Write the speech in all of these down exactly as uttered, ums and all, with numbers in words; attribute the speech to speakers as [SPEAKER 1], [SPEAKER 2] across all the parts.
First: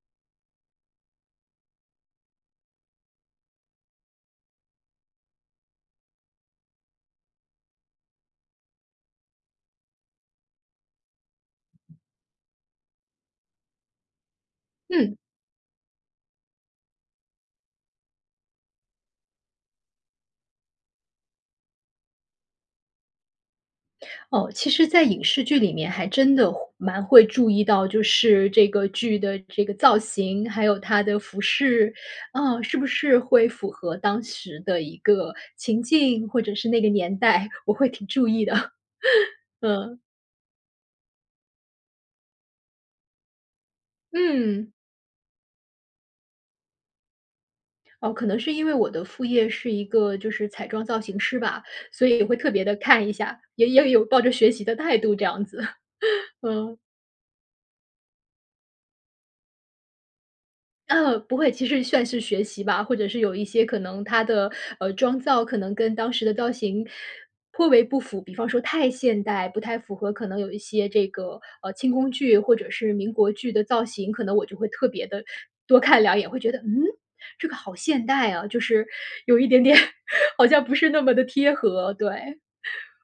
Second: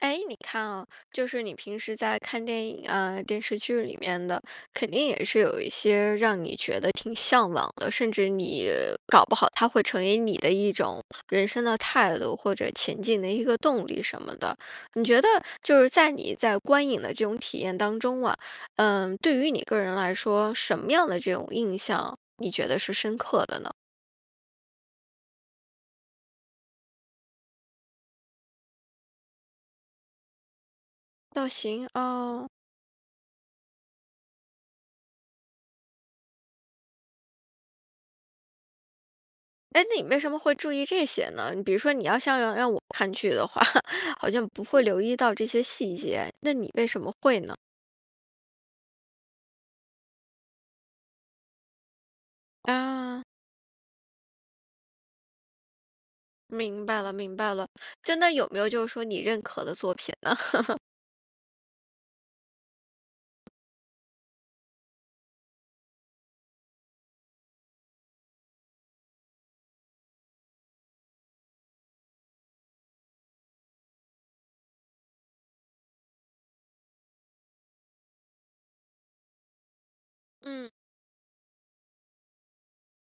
[SPEAKER 1] 诶，你看啊，就是你平时在看电影啊、电视剧里面的，肯定也是有一些让你觉得挺向往的，甚至你搞不好它会成为你的一种人生的态度，或者前进的一个动力什么的。你
[SPEAKER 2] 嗯。
[SPEAKER 1] 觉得就是在你在观影的这种体验当中啊，嗯，对于你个人来说，什么样的这种印象，你觉得是深刻的呢？
[SPEAKER 2] 哦，其实在影视剧里面还真的会蛮会注意到，就是这个剧的这个造型，还有它的服
[SPEAKER 1] 造型，
[SPEAKER 2] 饰，
[SPEAKER 1] 哦。
[SPEAKER 2] 啊，是不是会符合当时的一个情境，或者是那个年代，我会挺注意的。
[SPEAKER 1] 诶，那
[SPEAKER 2] 嗯。
[SPEAKER 1] 你为什么会注意这些呢？比如说你要像要让我看剧的话，好像不
[SPEAKER 2] 嗯。
[SPEAKER 1] 会留意到这些细节，那你为什么会呢？
[SPEAKER 2] 哦，可能是因为我的副业是一个就是彩妆造型师吧，所以也会特别地看一
[SPEAKER 1] 哦。
[SPEAKER 2] 下，也也有抱着学习的态度这样子。嗯。
[SPEAKER 1] 明白了，明白了，真的有没有就是说你认可的作品呢？
[SPEAKER 2] 嗯，不会，其实算是学习吧，或者是有一些可能它的，呃，妆造可能跟当时的造型颇为不符，比方说太现代，不太符合。可能有一些这个，呃，清宫剧或者是民国剧的造型，可能我就会特别地多看两眼，会觉得：“嗯？这个好现代啊，就是有一点点好像
[SPEAKER 1] 嗯。
[SPEAKER 2] 不是那么地贴合。”对，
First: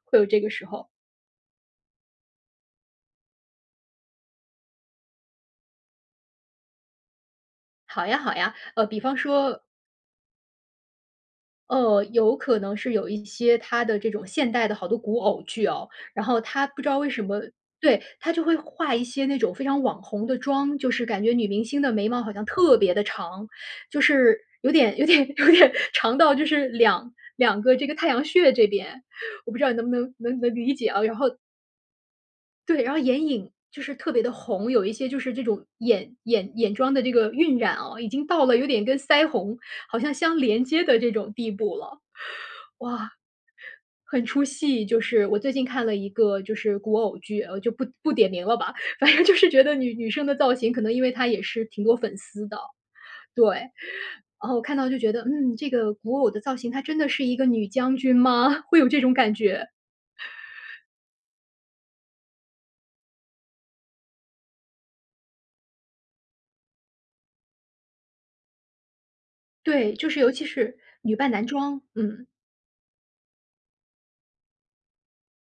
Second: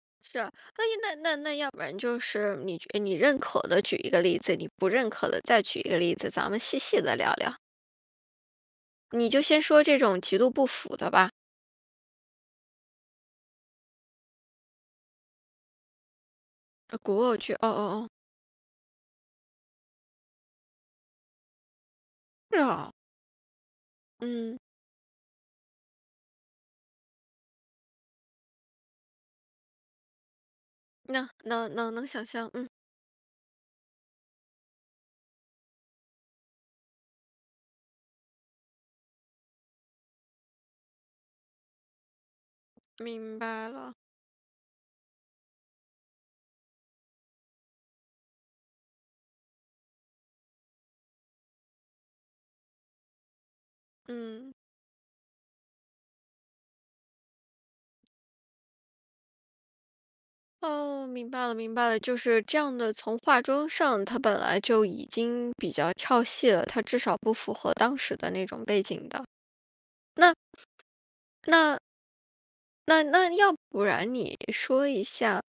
[SPEAKER 2] 会有
[SPEAKER 1] 是
[SPEAKER 2] 这个
[SPEAKER 1] 啊，
[SPEAKER 2] 时
[SPEAKER 1] 那
[SPEAKER 2] 候。
[SPEAKER 1] 一那那要不然就是你觉你认可的举一个例子，你不认可的再举一个例子，咱们细细地聊聊。
[SPEAKER 2] 好呀，好呀，呃，比方
[SPEAKER 1] 你就
[SPEAKER 2] 说
[SPEAKER 1] 先说这种极度不符的吧。
[SPEAKER 2] 呃，有可能是有一些她的这种现代的好多古偶剧哦，然后她不知道
[SPEAKER 1] 呃，
[SPEAKER 2] 为
[SPEAKER 1] 古
[SPEAKER 2] 什
[SPEAKER 1] 偶
[SPEAKER 2] 么
[SPEAKER 1] 剧，哦哦
[SPEAKER 2] 对，
[SPEAKER 1] 哦。
[SPEAKER 2] 她就会化一些那种非常网红的妆。就是感觉女明星的眉毛好像
[SPEAKER 1] 是
[SPEAKER 2] 特
[SPEAKER 1] 哦。
[SPEAKER 2] 别地长，就是
[SPEAKER 1] 嗯。
[SPEAKER 2] 有点有点有点长到就是两两个这个太阳穴这边，我不知道你能不能能能理解啊，然
[SPEAKER 1] 能
[SPEAKER 2] 后
[SPEAKER 1] 能能能想象，嗯。
[SPEAKER 2] 对，然后眼影就是特别地红，有一些就是这种眼眼眼妆的这个晕染啊，已经到了有点跟腮红好像相连接的这种地步了。哇。
[SPEAKER 1] 明白了。
[SPEAKER 2] 很出戏就是。我最近看了一个就是古偶剧，呃，就不不点名了吧，反正就是觉得女女生的造型可能因为她也是挺多粉丝的。对，然
[SPEAKER 1] 嗯。
[SPEAKER 2] 后我看到就觉得，嗯，这个古偶的造型她真的是一个女将军吗？会有这种感觉。
[SPEAKER 1] 哦，明白了明白了，就是这样的从化妆上它本来就已经比较跳戏了，它至少不符合当时的那种背景的。
[SPEAKER 2] 对，就是尤
[SPEAKER 1] 那
[SPEAKER 2] 其是女扮男
[SPEAKER 1] 那
[SPEAKER 2] 装。嗯。
[SPEAKER 1] 那那要不然你说一下，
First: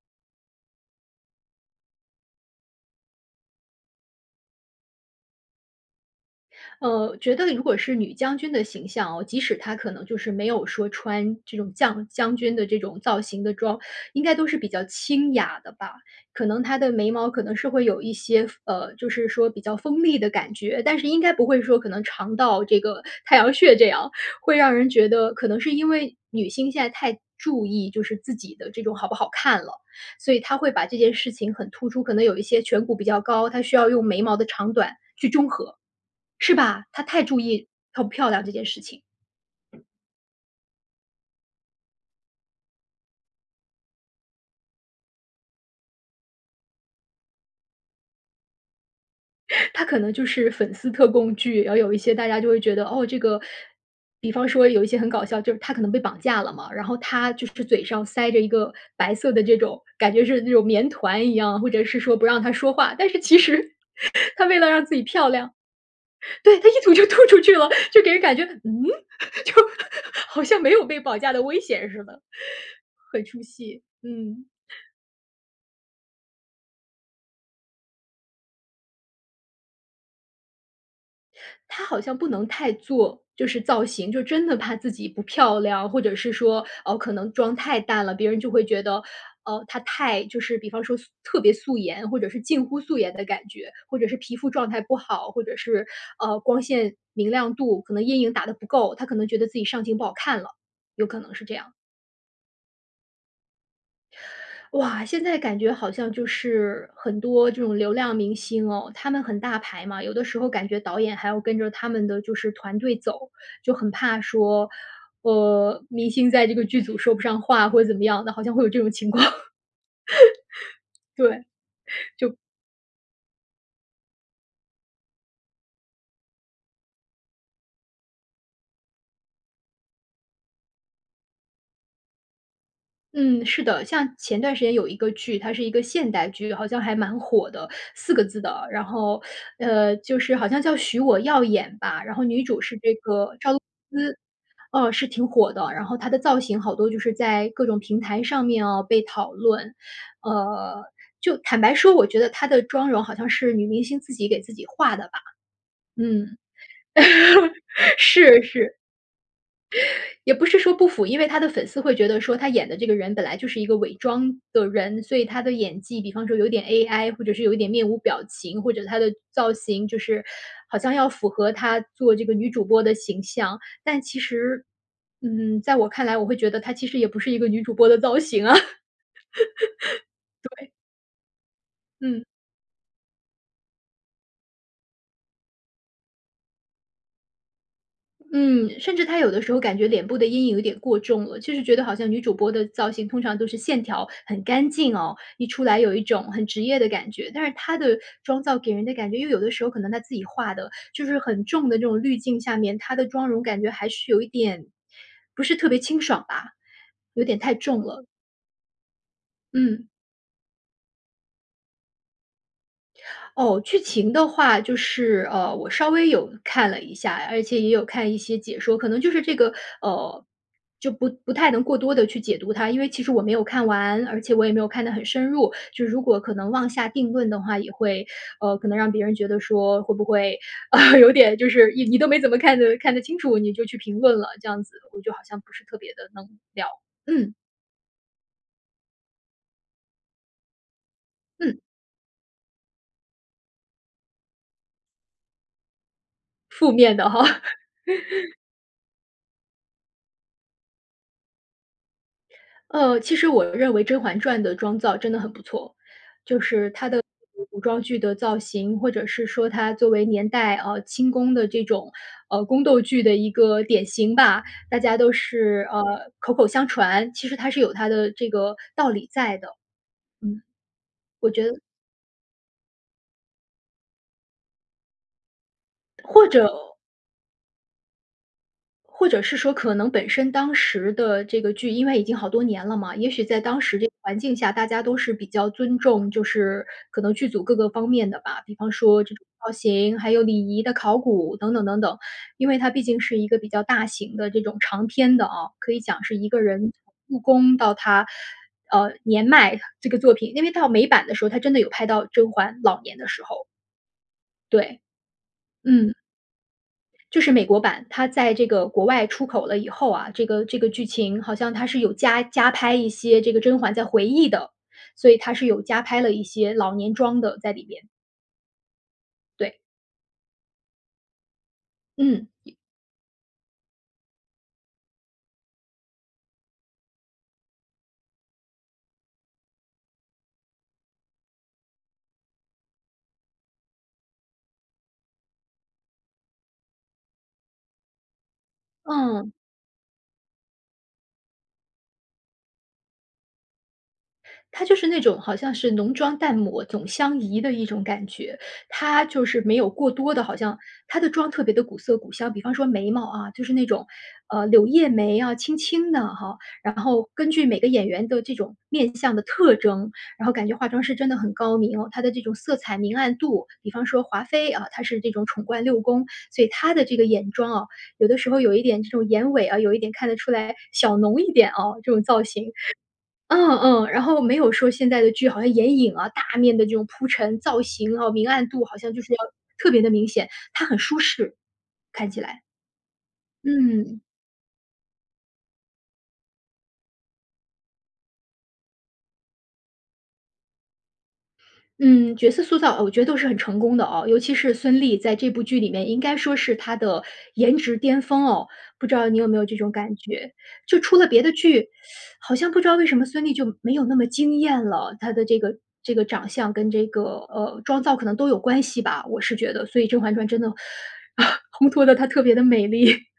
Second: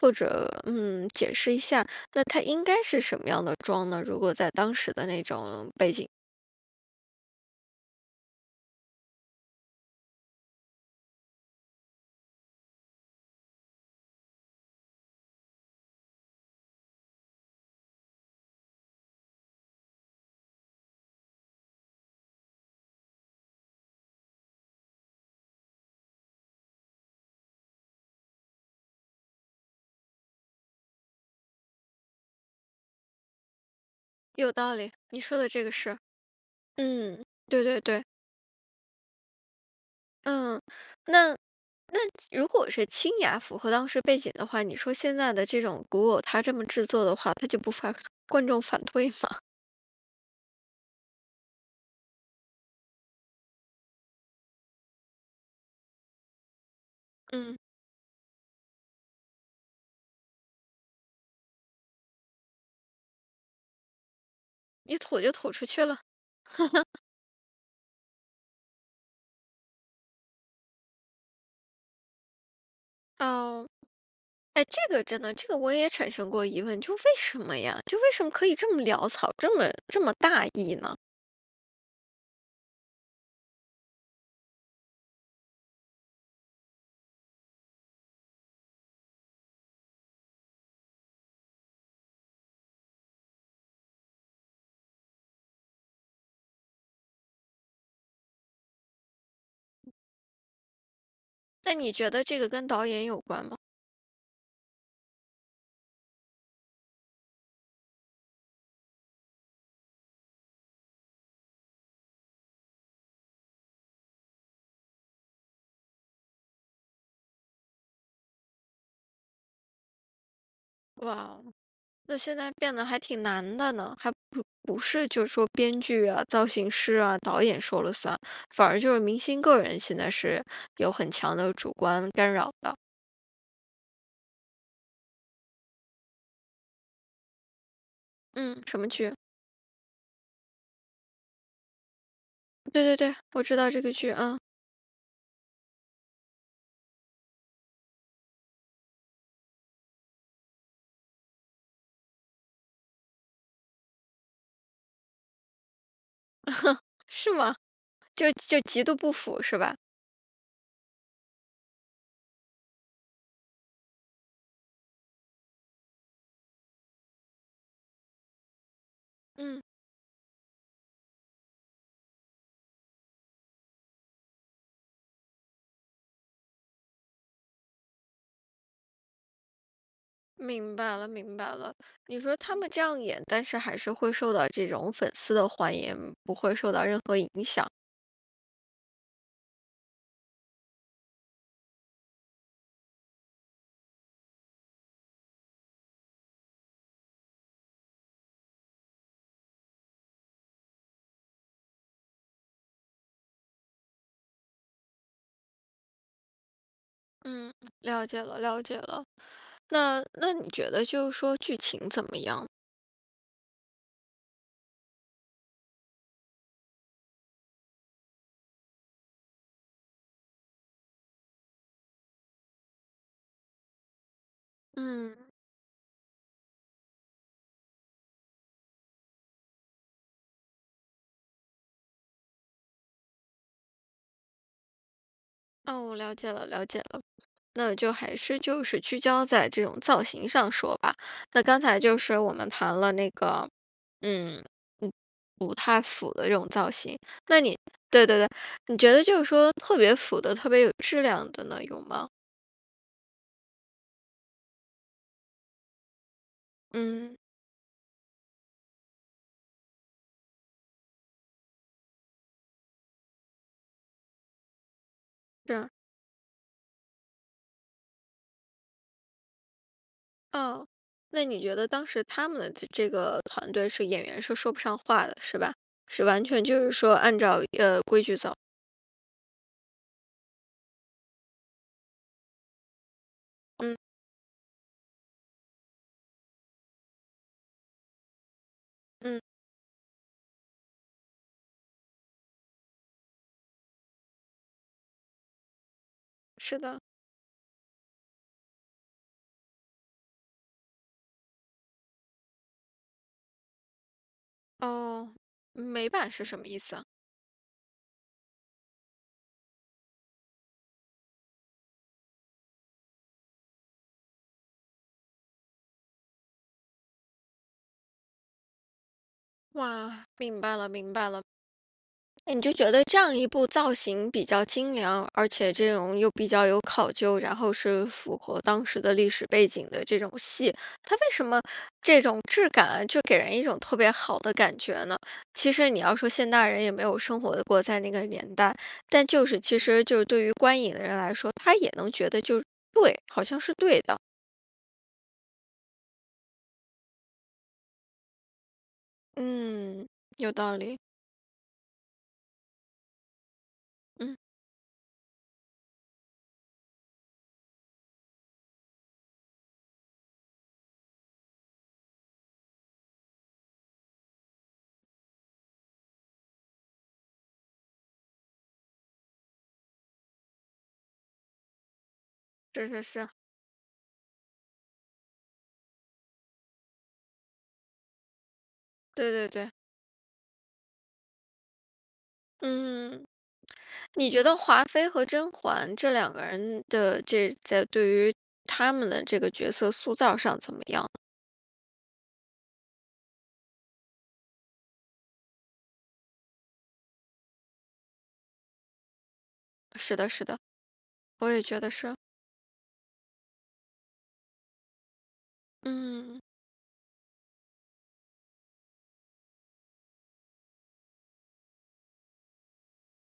[SPEAKER 1] 或者，嗯，解释一下，那她应该是什么样的妆呢？如果在当时的那种背景。
[SPEAKER 2] 呃，觉得如果是女将军的形象啊，即使她可能就是没有说穿这种将将军的这种造型的装，应该都是比较清雅的吧，可能她的眉毛可能是会有一些锋呃，就是说比较锋利的感觉。但是应该不会说可能长到这个太阳穴这样，会让人觉得可能是因为女性现在太注意就是自己的这种好不好看了，所以她会把这件事情很突出。可能有一些颧骨比较高，她需要用眉毛的
[SPEAKER 1] 有
[SPEAKER 2] 长
[SPEAKER 1] 道
[SPEAKER 2] 短
[SPEAKER 1] 理，你
[SPEAKER 2] 去
[SPEAKER 1] 说的
[SPEAKER 2] 中
[SPEAKER 1] 这个
[SPEAKER 2] 和，
[SPEAKER 1] 是，
[SPEAKER 2] 是吧？她太
[SPEAKER 1] 嗯，
[SPEAKER 2] 注
[SPEAKER 1] 对
[SPEAKER 2] 意
[SPEAKER 1] 对
[SPEAKER 2] 她
[SPEAKER 1] 对。
[SPEAKER 2] 要漂亮这件事情。
[SPEAKER 1] 嗯，那那如果是清雅符合当时背景的话，你说现在的这种古偶它这么制作的话，它就不发观众反对吗？
[SPEAKER 2] 它可能就是粉丝特供剧，然后有一些大家就会觉得，哦，这个比方说有一些很搞笑，就是她可能被绑架了嘛，然后她就
[SPEAKER 1] 嗯。
[SPEAKER 2] 是嘴上塞着一个白色的这种感觉是那种棉团一样，或者是说不让她说话，但是其实 她为了让自
[SPEAKER 1] 一
[SPEAKER 2] 己
[SPEAKER 1] 吐
[SPEAKER 2] 漂
[SPEAKER 1] 就吐
[SPEAKER 2] 亮
[SPEAKER 1] 出去了。
[SPEAKER 2] 对，她一吐 就吐出去了，就给人感觉，嗯？就 好像没有被绑架的危险似的。很出
[SPEAKER 1] 哦，
[SPEAKER 2] 戏，嗯。
[SPEAKER 1] 哎，这个真的这个我也产生过疑问，就为什么呀？就为什么可以这么潦草，这么这么大意呢？
[SPEAKER 2] 她好像不能太做就是造型，就真的怕自己不漂亮。或者是说，哦，可能妆太淡了，别人就会觉得，哦，她太就是比方说素特别素颜，或者是近乎素颜的感觉，或者是皮肤状态不好。或者是，呃，光线明亮度，可能阴影打得不够，她可能觉得自己上镜不好看了，有可能是这样。
[SPEAKER 1] 那你觉得这个跟导演有关吗？
[SPEAKER 2] 哇，现在感觉好像就是，很多这种流量明星哦，他们很大牌嘛。有的时候感觉导演还要跟着他们的就是团队走，就很怕说，呃，明星在这个剧组说不上话或者怎么样的，好像会有这种情况。
[SPEAKER 1] 哇，
[SPEAKER 2] 对，
[SPEAKER 1] 那
[SPEAKER 2] 就
[SPEAKER 1] 现在变得还挺难的呢。还不不是就说编剧啊、造型师啊、导演说了算，反而就是明星个人现在是有很强的主观干扰的。
[SPEAKER 2] 嗯，是的，像前段时间有一个剧，它是一个现代剧，好像还蛮火的，四个字
[SPEAKER 1] 嗯，
[SPEAKER 2] 的。
[SPEAKER 1] 什
[SPEAKER 2] 然
[SPEAKER 1] 么剧？
[SPEAKER 2] 后，呃，就是好像叫《许我耀眼》吧，然后女主是
[SPEAKER 1] 对
[SPEAKER 2] 这
[SPEAKER 1] 对对，
[SPEAKER 2] 个
[SPEAKER 1] 我
[SPEAKER 2] 赵
[SPEAKER 1] 知
[SPEAKER 2] 露思。
[SPEAKER 1] 道这个剧，啊。
[SPEAKER 2] 哦，是挺火的，然后她的造型好多就是在各种平台上面啊被讨论。呃，就坦白说，我觉得她的妆容好像是女明星自己给自己画的吧。嗯，
[SPEAKER 1] 是吗？就
[SPEAKER 2] 是
[SPEAKER 1] 就
[SPEAKER 2] 是。
[SPEAKER 1] 极度不符是吧？
[SPEAKER 2] 也不是说不符。因为她的粉丝会觉得说她演的这个人本来就是一个伪装的人，所以她的演技比方说有点 AI 或者是有一点面无表情，或者她的造
[SPEAKER 1] 嗯。
[SPEAKER 2] 型就是好像要符合她做这个女主播的形象。但其实，嗯，在我看来，我会觉得她其实也不是一个女主播的造型啊 对。
[SPEAKER 1] 明白了，明白了，你
[SPEAKER 2] 嗯。
[SPEAKER 1] 说他们这样演，但是还是会受到这种粉丝的欢迎，不会受到任何影响。
[SPEAKER 2] 嗯，甚至她有的时候感觉脸部的阴影有点过重了，就是觉得好像女主播的造型通常都是线条很干净哦，一出来有一种很职业的感觉。但是她的妆造给人的感觉因为有的时候可能她自己画的，就是很重的那种滤镜下面她的妆容感觉还是有一点不是特别清爽吧，有点
[SPEAKER 1] 嗯，
[SPEAKER 2] 太重
[SPEAKER 1] 了
[SPEAKER 2] 了。
[SPEAKER 1] 解了，了解了。
[SPEAKER 2] 嗯。
[SPEAKER 1] 那那你觉得就是说剧情怎么样？
[SPEAKER 2] 哦，剧情的话就是呃，我稍微有看了一下，而且也有看一些解说。可能就是这个，呃，就不不太能过多地去解读它，因为其实我没有看完，而且我也没有看得很
[SPEAKER 1] 嗯。
[SPEAKER 2] 深入，就如果可能妄下定论的话，也会，呃，可能让别人觉得说会不会 有点就是你都没怎么看得看得清楚，你就去评论了，这样子。我就好像不是特
[SPEAKER 1] 哦，
[SPEAKER 2] 别
[SPEAKER 1] 我
[SPEAKER 2] 地
[SPEAKER 1] 了
[SPEAKER 2] 能
[SPEAKER 1] 解了，了
[SPEAKER 2] 聊。
[SPEAKER 1] 解了。
[SPEAKER 2] 嗯。
[SPEAKER 1] 那就还是就是聚焦在这种造型上说吧。那
[SPEAKER 2] 嗯。
[SPEAKER 1] 刚才就是我们谈了那个，嗯，不不太符的这种造
[SPEAKER 2] 负面
[SPEAKER 1] 型，
[SPEAKER 2] 的哈。
[SPEAKER 1] 那你对对对，你觉得就是说特别符的特别有质量的呢，有吗？
[SPEAKER 2] 呃，其实我认为《甄嬛传》的妆造真的很不错，就是它的
[SPEAKER 1] 嗯。
[SPEAKER 2] 古古装剧的造型，或者是说它作为年代呃，清宫的这种，呃，宫斗剧的一个典型吧，大家都是，
[SPEAKER 1] 是。
[SPEAKER 2] 呃，口口相传，其实它是有它的这个道理在的。嗯。
[SPEAKER 1] 哦，那
[SPEAKER 2] 我
[SPEAKER 1] 你
[SPEAKER 2] 觉
[SPEAKER 1] 觉
[SPEAKER 2] 得
[SPEAKER 1] 得当时他们的这这个团队是演员是说不上话的，是吧？是完
[SPEAKER 2] 或
[SPEAKER 1] 全
[SPEAKER 2] 者
[SPEAKER 1] 就是说按照，呃，规矩走。
[SPEAKER 2] 或者是说可能本身当时的这个剧，因为已经好多年了嘛，也许在当
[SPEAKER 1] 嗯。
[SPEAKER 2] 时这个环境下，大家都是比较尊重，就是可能剧组各个方面的吧。比方说这
[SPEAKER 1] 嗯。
[SPEAKER 2] 种造型，还有礼仪的考古等等等等。因为它毕竟是一个比较大型的这种长篇的啊，可以讲是一个
[SPEAKER 1] 是
[SPEAKER 2] 人
[SPEAKER 1] 的。
[SPEAKER 2] 从入宫到她，呃，年迈这个作品，因为到美版的时候，它真的有拍到甄嬛老年的时候。对，
[SPEAKER 1] 哦，美
[SPEAKER 2] 嗯。
[SPEAKER 1] 版是什么意思啊？
[SPEAKER 2] 就是美国版，它在这个国外出口了以后啊，这个这个剧情好像它是有加加拍一些这个甄嬛在回忆的，所以它是有加拍了一些老年妆的在里边。对。
[SPEAKER 1] 哇，明白了，明白了。
[SPEAKER 2] 嗯，
[SPEAKER 1] 你就
[SPEAKER 2] 一
[SPEAKER 1] 觉得这样一部造型比较精良，而且这种又比较有考究，然后是符合当时的历史背景的这种戏，它为什么这种质感就给人一种特别好的感觉呢？其实你要说现代人也没有生活过，在那个年代，但就
[SPEAKER 2] 嗯。
[SPEAKER 1] 是其实就是对于观影的人来说，他也能觉得就对，好像是对的。
[SPEAKER 2] 她就是那种好像是“浓妆淡抹总相宜”的一种感觉。她就是没有
[SPEAKER 1] 嗯，
[SPEAKER 2] 过多的
[SPEAKER 1] 有
[SPEAKER 2] 好
[SPEAKER 1] 道
[SPEAKER 2] 像
[SPEAKER 1] 理。
[SPEAKER 2] 她的妆特别地古色古香，比方说眉毛啊，就是那种，
[SPEAKER 1] 嗯。
[SPEAKER 2] 呃，柳叶眉啊轻轻的哈。然后根据每个演员的这种面相的特征，然后感觉化妆师真的很高明，它的这种色彩明暗度。比方说华妃啊，她是这种宠冠六宫，所以她的这个眼妆啊，有的时候有一点这种眼尾啊，有一点看得出来小浓一点啊，这种造型。
[SPEAKER 1] 是是 是。
[SPEAKER 2] 嗯嗯，然后没有说现在的剧好像眼影啊，大面的这种铺陈造型啊，明暗度好像就
[SPEAKER 1] 对
[SPEAKER 2] 是要
[SPEAKER 1] 对对。
[SPEAKER 2] 特别地明显，它很舒适看起来。
[SPEAKER 1] 嗯，
[SPEAKER 2] 嗯。
[SPEAKER 1] 你觉得华妃和甄嬛这两个人的这在对于她们的这个角色塑造上怎么样呢？
[SPEAKER 2] 嗯，角色塑造，哦，我觉得都是很成功的哦，尤其是孙俪在这部剧里面应该说是她的颜值巅峰哦，不知道你有没有这种感
[SPEAKER 1] 是的是
[SPEAKER 2] 觉。
[SPEAKER 1] 的，
[SPEAKER 2] 就出了别
[SPEAKER 1] 我
[SPEAKER 2] 的
[SPEAKER 1] 也觉
[SPEAKER 2] 剧，
[SPEAKER 1] 得是。
[SPEAKER 2] 好像不知道为什么孙俪就没有那么惊艳了，她的这个这个
[SPEAKER 1] 嗯。
[SPEAKER 2] 长相跟这个，呃，妆造可能都有关系吧，我是觉得。所以《甄嬛传》真的，烘托得她特别地美丽，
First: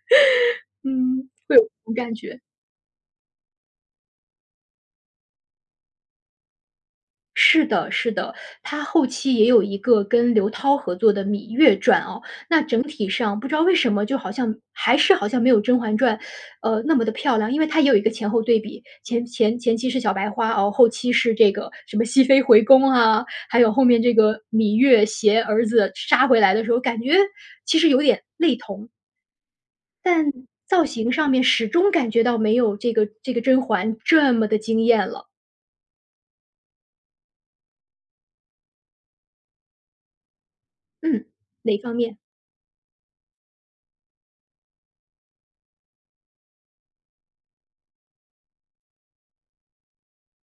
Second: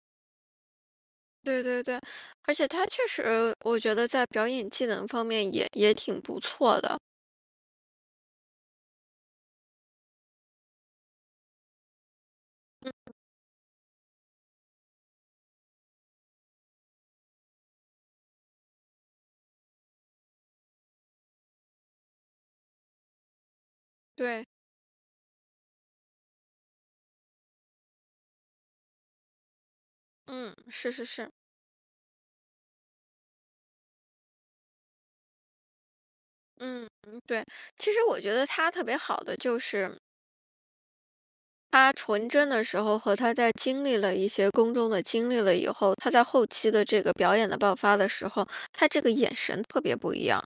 [SPEAKER 2] 嗯，会有
[SPEAKER 1] 对
[SPEAKER 2] 这
[SPEAKER 1] 对
[SPEAKER 2] 种
[SPEAKER 1] 对，
[SPEAKER 2] 感觉。
[SPEAKER 1] 而且她确实我觉得在表演技能方面也也挺不错的。
[SPEAKER 2] 是的，是的，她后期也有一个跟刘涛合作的《芈月传》哦。那整体
[SPEAKER 1] 嗯。
[SPEAKER 2] 上不知道为什么就好像还是好像没有《甄嬛传》，呃，那么地漂亮。因为它也有一个前后对比，前前前期是小白花哦，后期是这个什么熹妃回宫啊，还有后面这个
[SPEAKER 1] 对。
[SPEAKER 2] 芈月携儿子杀回来的时候，感觉其实有点类同。但
[SPEAKER 1] 嗯，
[SPEAKER 2] 造
[SPEAKER 1] 是是
[SPEAKER 2] 型上
[SPEAKER 1] 是。
[SPEAKER 2] 面始终感觉到没有这个这个甄嬛这么地惊艳了。
[SPEAKER 1] 嗯嗯，对，其实我觉得她特别好的就是
[SPEAKER 2] 嗯，哪
[SPEAKER 1] 她
[SPEAKER 2] 方面？
[SPEAKER 1] 纯真的时候和她在经历了一些宫中的经历了以后，她在后期的这个表演的爆发的时候，她这个眼神特别不一样。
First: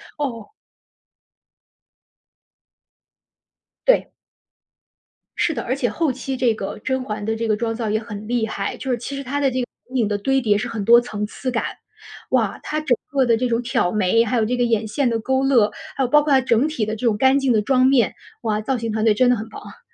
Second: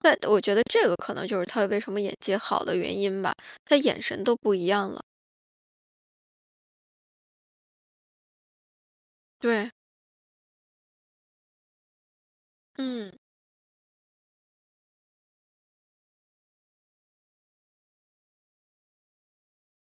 [SPEAKER 1] 但我
[SPEAKER 2] 哦。
[SPEAKER 1] 觉得这个可能就是她为什么演技好的原因吧，她眼
[SPEAKER 2] 对。
[SPEAKER 1] 神都不一样了。
[SPEAKER 2] 是的，而且后期这个甄嬛的这个妆造也很厉害，就是其实她的这个
[SPEAKER 1] 对。
[SPEAKER 2] 眼影的堆叠是很多层次感。哇，她整
[SPEAKER 1] 嗯。
[SPEAKER 2] 个的这种挑眉，还有这个眼线的勾勒，还有包括它整体的这种干净的妆面，哇，造型团队真的很棒啊。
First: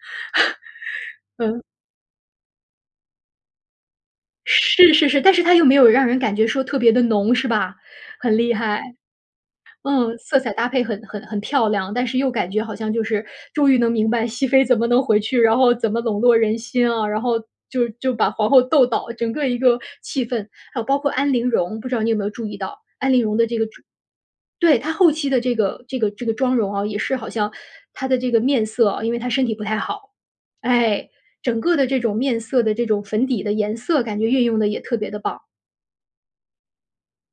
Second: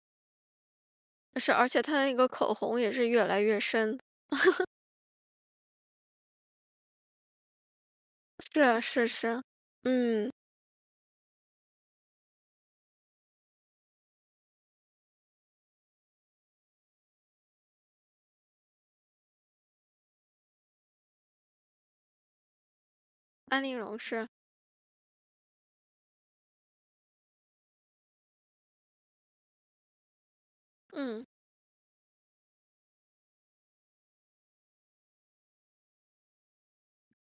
[SPEAKER 1] 是，
[SPEAKER 2] 嗯。
[SPEAKER 1] 而且她那个口红也是越来越深。
[SPEAKER 2] 是是是，但是她又没有让人感觉说特别地浓是吧？很厉
[SPEAKER 1] 是
[SPEAKER 2] 害。
[SPEAKER 1] 是是，
[SPEAKER 2] 嗯，
[SPEAKER 1] 嗯。
[SPEAKER 2] 色彩搭配很很很漂亮，但是又感觉好像就是终于能明白熹妃怎么能回去，然后怎么笼络人心啊，然后就就把皇后斗倒，整个一个气氛。还有包括安陵容，不知道你有没有注意到，安陵容的这
[SPEAKER 1] 安
[SPEAKER 2] 个
[SPEAKER 1] 陵
[SPEAKER 2] 妆
[SPEAKER 1] 容，是。
[SPEAKER 2] 对，她后期的这个这个这个妆容啊，也是好像她的这个面色啊因为她身体不太好。哎，
[SPEAKER 1] 嗯。
[SPEAKER 2] 整个的这种面色的这种粉底的颜色感觉运用得也特别地棒。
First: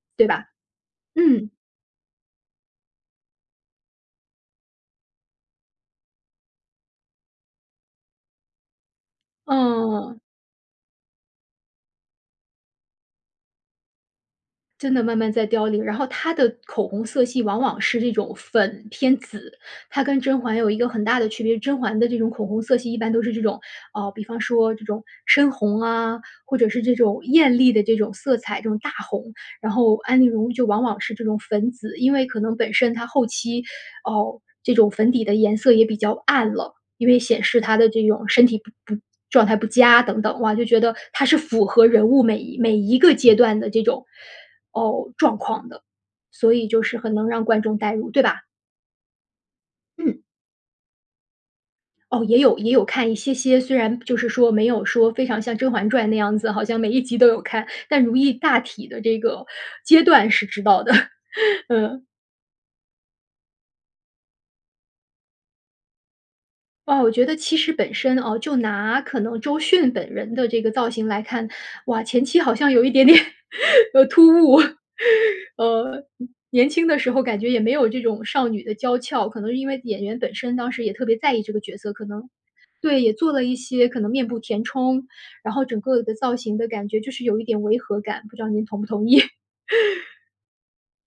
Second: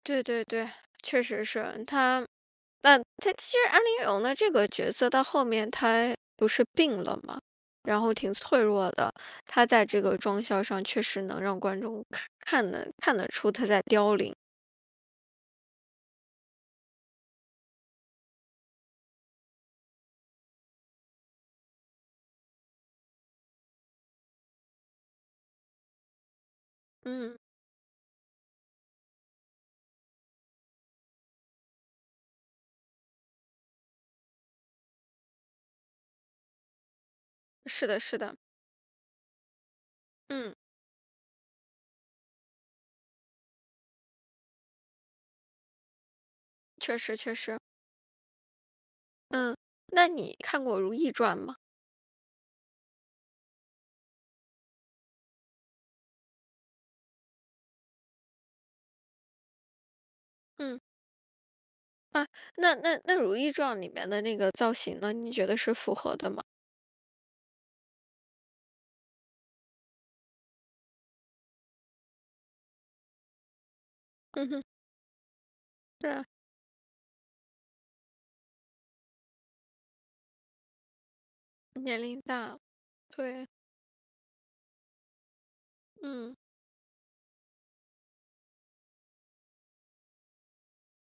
[SPEAKER 1] 对
[SPEAKER 2] 对
[SPEAKER 1] 对
[SPEAKER 2] 吧？
[SPEAKER 1] 对，确实
[SPEAKER 2] 嗯。
[SPEAKER 1] 是。她但她其实安陵容的这个角色到后面，她不是病了嘛，然后挺脆弱的，她在这个
[SPEAKER 2] 嗯。
[SPEAKER 1] 妆效上确实能让观众看得看得出她在凋零。
[SPEAKER 2] 真的慢慢在凋零。然后她的口红色系往往是这种粉偏紫，她跟甄嬛有一个很大的区别。甄嬛的这种口红色系一般都是这种，呃，比方说这种深红啊，或者是这种
[SPEAKER 1] 嗯。
[SPEAKER 2] 艳丽的这种色彩，这种大红。然后安陵容就往往是这种粉紫，因为可能本身她后期哦，这种粉底的颜色也比较暗了，因为显示她
[SPEAKER 1] 是
[SPEAKER 2] 的
[SPEAKER 1] 的
[SPEAKER 2] 这
[SPEAKER 1] 是
[SPEAKER 2] 种
[SPEAKER 1] 的。
[SPEAKER 2] 身体不不状态不佳等等。
[SPEAKER 1] 嗯。
[SPEAKER 2] 哇，就觉得她是符合人物每一每一个阶段的这种哦，状况的。所以就是
[SPEAKER 1] 确
[SPEAKER 2] 很
[SPEAKER 1] 实
[SPEAKER 2] 能
[SPEAKER 1] 确
[SPEAKER 2] 让
[SPEAKER 1] 实。
[SPEAKER 2] 观众带入，对吧？
[SPEAKER 1] 嗯，那
[SPEAKER 2] 嗯。
[SPEAKER 1] 你看过《如懿传》吗？
[SPEAKER 2] 哦，也有也有看一些些，虽然就是说没有说非常像《甄嬛传》那样子，好像每一集都有看，但如懿大体的这个阶段是知
[SPEAKER 1] 嗯。
[SPEAKER 2] 道的。嗯。
[SPEAKER 1] 啊，那那那《如懿传》里面的那个造型呢？你觉得是符合的吗？
[SPEAKER 2] 哦，我觉得其实本身啊，就拿可能周迅本人的这个造型来看。哇，前期好像有一点点，呃，突
[SPEAKER 1] 嗯
[SPEAKER 2] 兀。
[SPEAKER 1] 哼。
[SPEAKER 2] 呃，
[SPEAKER 1] 对啊。
[SPEAKER 2] 年轻的时候感觉也没有这种少女的娇俏。可能是因为演员本身当时也特别在意这个角色，
[SPEAKER 1] 年
[SPEAKER 2] 可
[SPEAKER 1] 龄
[SPEAKER 2] 能
[SPEAKER 1] 大，
[SPEAKER 2] 对，也做了
[SPEAKER 1] 对。
[SPEAKER 2] 一些可能面部填充，然后整个的造
[SPEAKER 1] 嗯。
[SPEAKER 2] 型的感觉就是有一点违和感，不知道您同不同意。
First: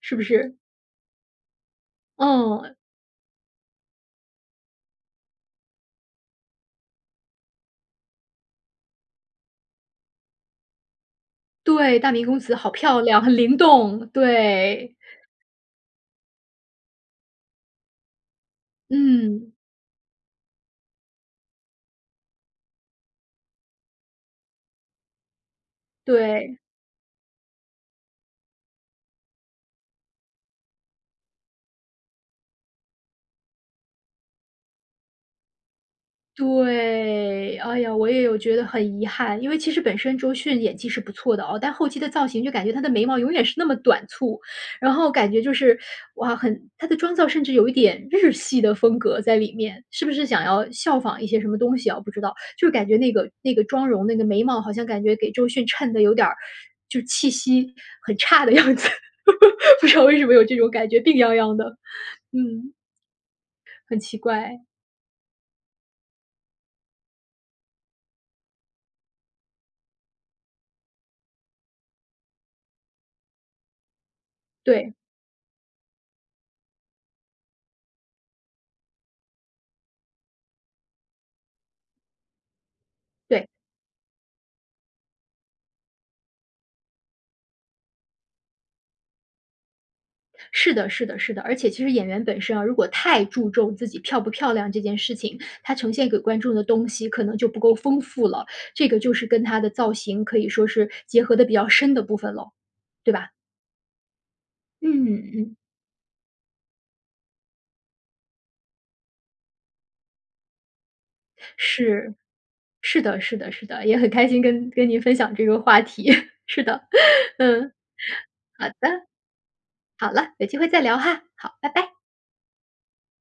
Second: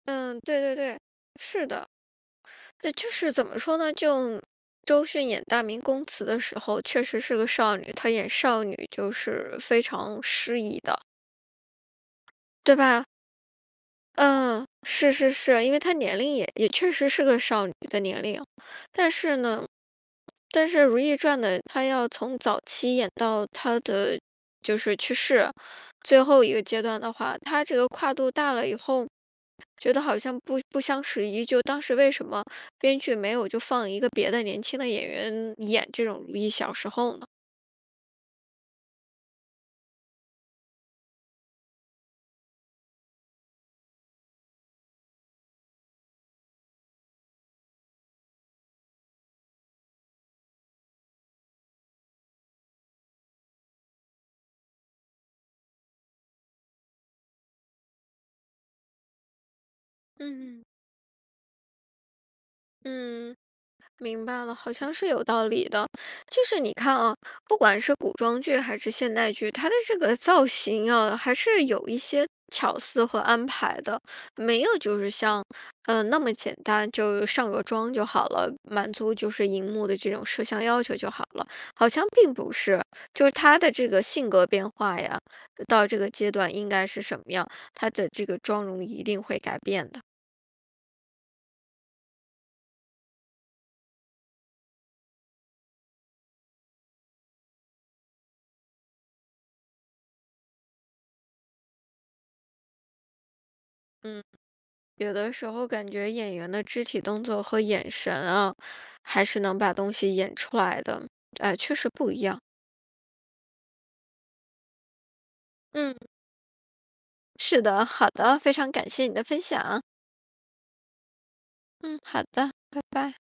[SPEAKER 2] 是不
[SPEAKER 1] 嗯，
[SPEAKER 2] 是？
[SPEAKER 1] 对对对，是的。
[SPEAKER 2] 嗯。
[SPEAKER 1] 就是怎么说呢，就周迅演《大明宫词》的时候，确实是个少女，她演少女就是非常适宜的。
[SPEAKER 2] 对，《大明宫词》好
[SPEAKER 1] 对
[SPEAKER 2] 漂
[SPEAKER 1] 吧？
[SPEAKER 2] 亮，很灵动，
[SPEAKER 1] 嗯，
[SPEAKER 2] 对。
[SPEAKER 1] 是是是。因为她年龄也也确实是个少女的年龄。但是
[SPEAKER 2] 嗯。
[SPEAKER 1] 呢但是《如懿传》的她要从早期演到她的，就是去世。最后一
[SPEAKER 2] 对。
[SPEAKER 1] 个阶段的话，她这个跨度大了以后，觉得好像不不相适宜。就当时为什么编剧没有就放一个别的年轻的演员演这种如懿小时候呢？
[SPEAKER 2] 对。哎呀，我也有觉得很遗憾。因为其实本身周迅演技是不错的哦，但后期的造型就感觉她的眉毛永远是那么短簇。然后感觉就是，哇，很她的妆造甚至有一点日系的风格在里面。是不是想要效仿一些什么东西啊，我不知道。就感觉那个那个妆容、那个眉毛，好像感觉给周迅衬的有点儿就气息很差的样子，不知道为什么有这
[SPEAKER 1] 嗯嗯。
[SPEAKER 2] 种感觉，病怏怏的。嗯。
[SPEAKER 1] 嗯，
[SPEAKER 2] 很奇
[SPEAKER 1] 明白了，
[SPEAKER 2] 怪。
[SPEAKER 1] 好像是有道理的。就是你看啊，不管是古装剧还是现代剧，她的这个造型啊，还是有一些巧思和安排的。没有
[SPEAKER 2] 对。
[SPEAKER 1] 就是像，呃，那么简单，就上个妆就好了，满足就是荧幕的这种摄像要求就好了。好像并不是，就是
[SPEAKER 2] 对。
[SPEAKER 1] 她的这个性格变化呀，到这个阶段应该是什么样，她的这个妆容一定会改变的。
[SPEAKER 2] 是的，是的，是的。而且其实演员本身啊，如果太注重自己漂不漂亮这件事情，她呈现给观众的东西可能就不够丰富了。这个就是跟她的造型可以说是结合得比较深的部分了，对吧？
[SPEAKER 1] 嗯。
[SPEAKER 2] 嗯
[SPEAKER 1] 有的时
[SPEAKER 2] 嗯。
[SPEAKER 1] 候感觉演员的肢体动作和眼神啊，还是能把东西演出来的。哎，确实不
[SPEAKER 2] 是，
[SPEAKER 1] 一样。
[SPEAKER 2] 是的，是的，是的。也很开心跟跟您分享这个话题，
[SPEAKER 1] 嗯。
[SPEAKER 2] 是的，
[SPEAKER 1] 是
[SPEAKER 2] 嗯。
[SPEAKER 1] 的，好的，非
[SPEAKER 2] 好
[SPEAKER 1] 常感
[SPEAKER 2] 的。
[SPEAKER 1] 谢你的分享。
[SPEAKER 2] 好了，有机会再聊哈，好，拜拜。
[SPEAKER 1] 嗯，好的，拜拜。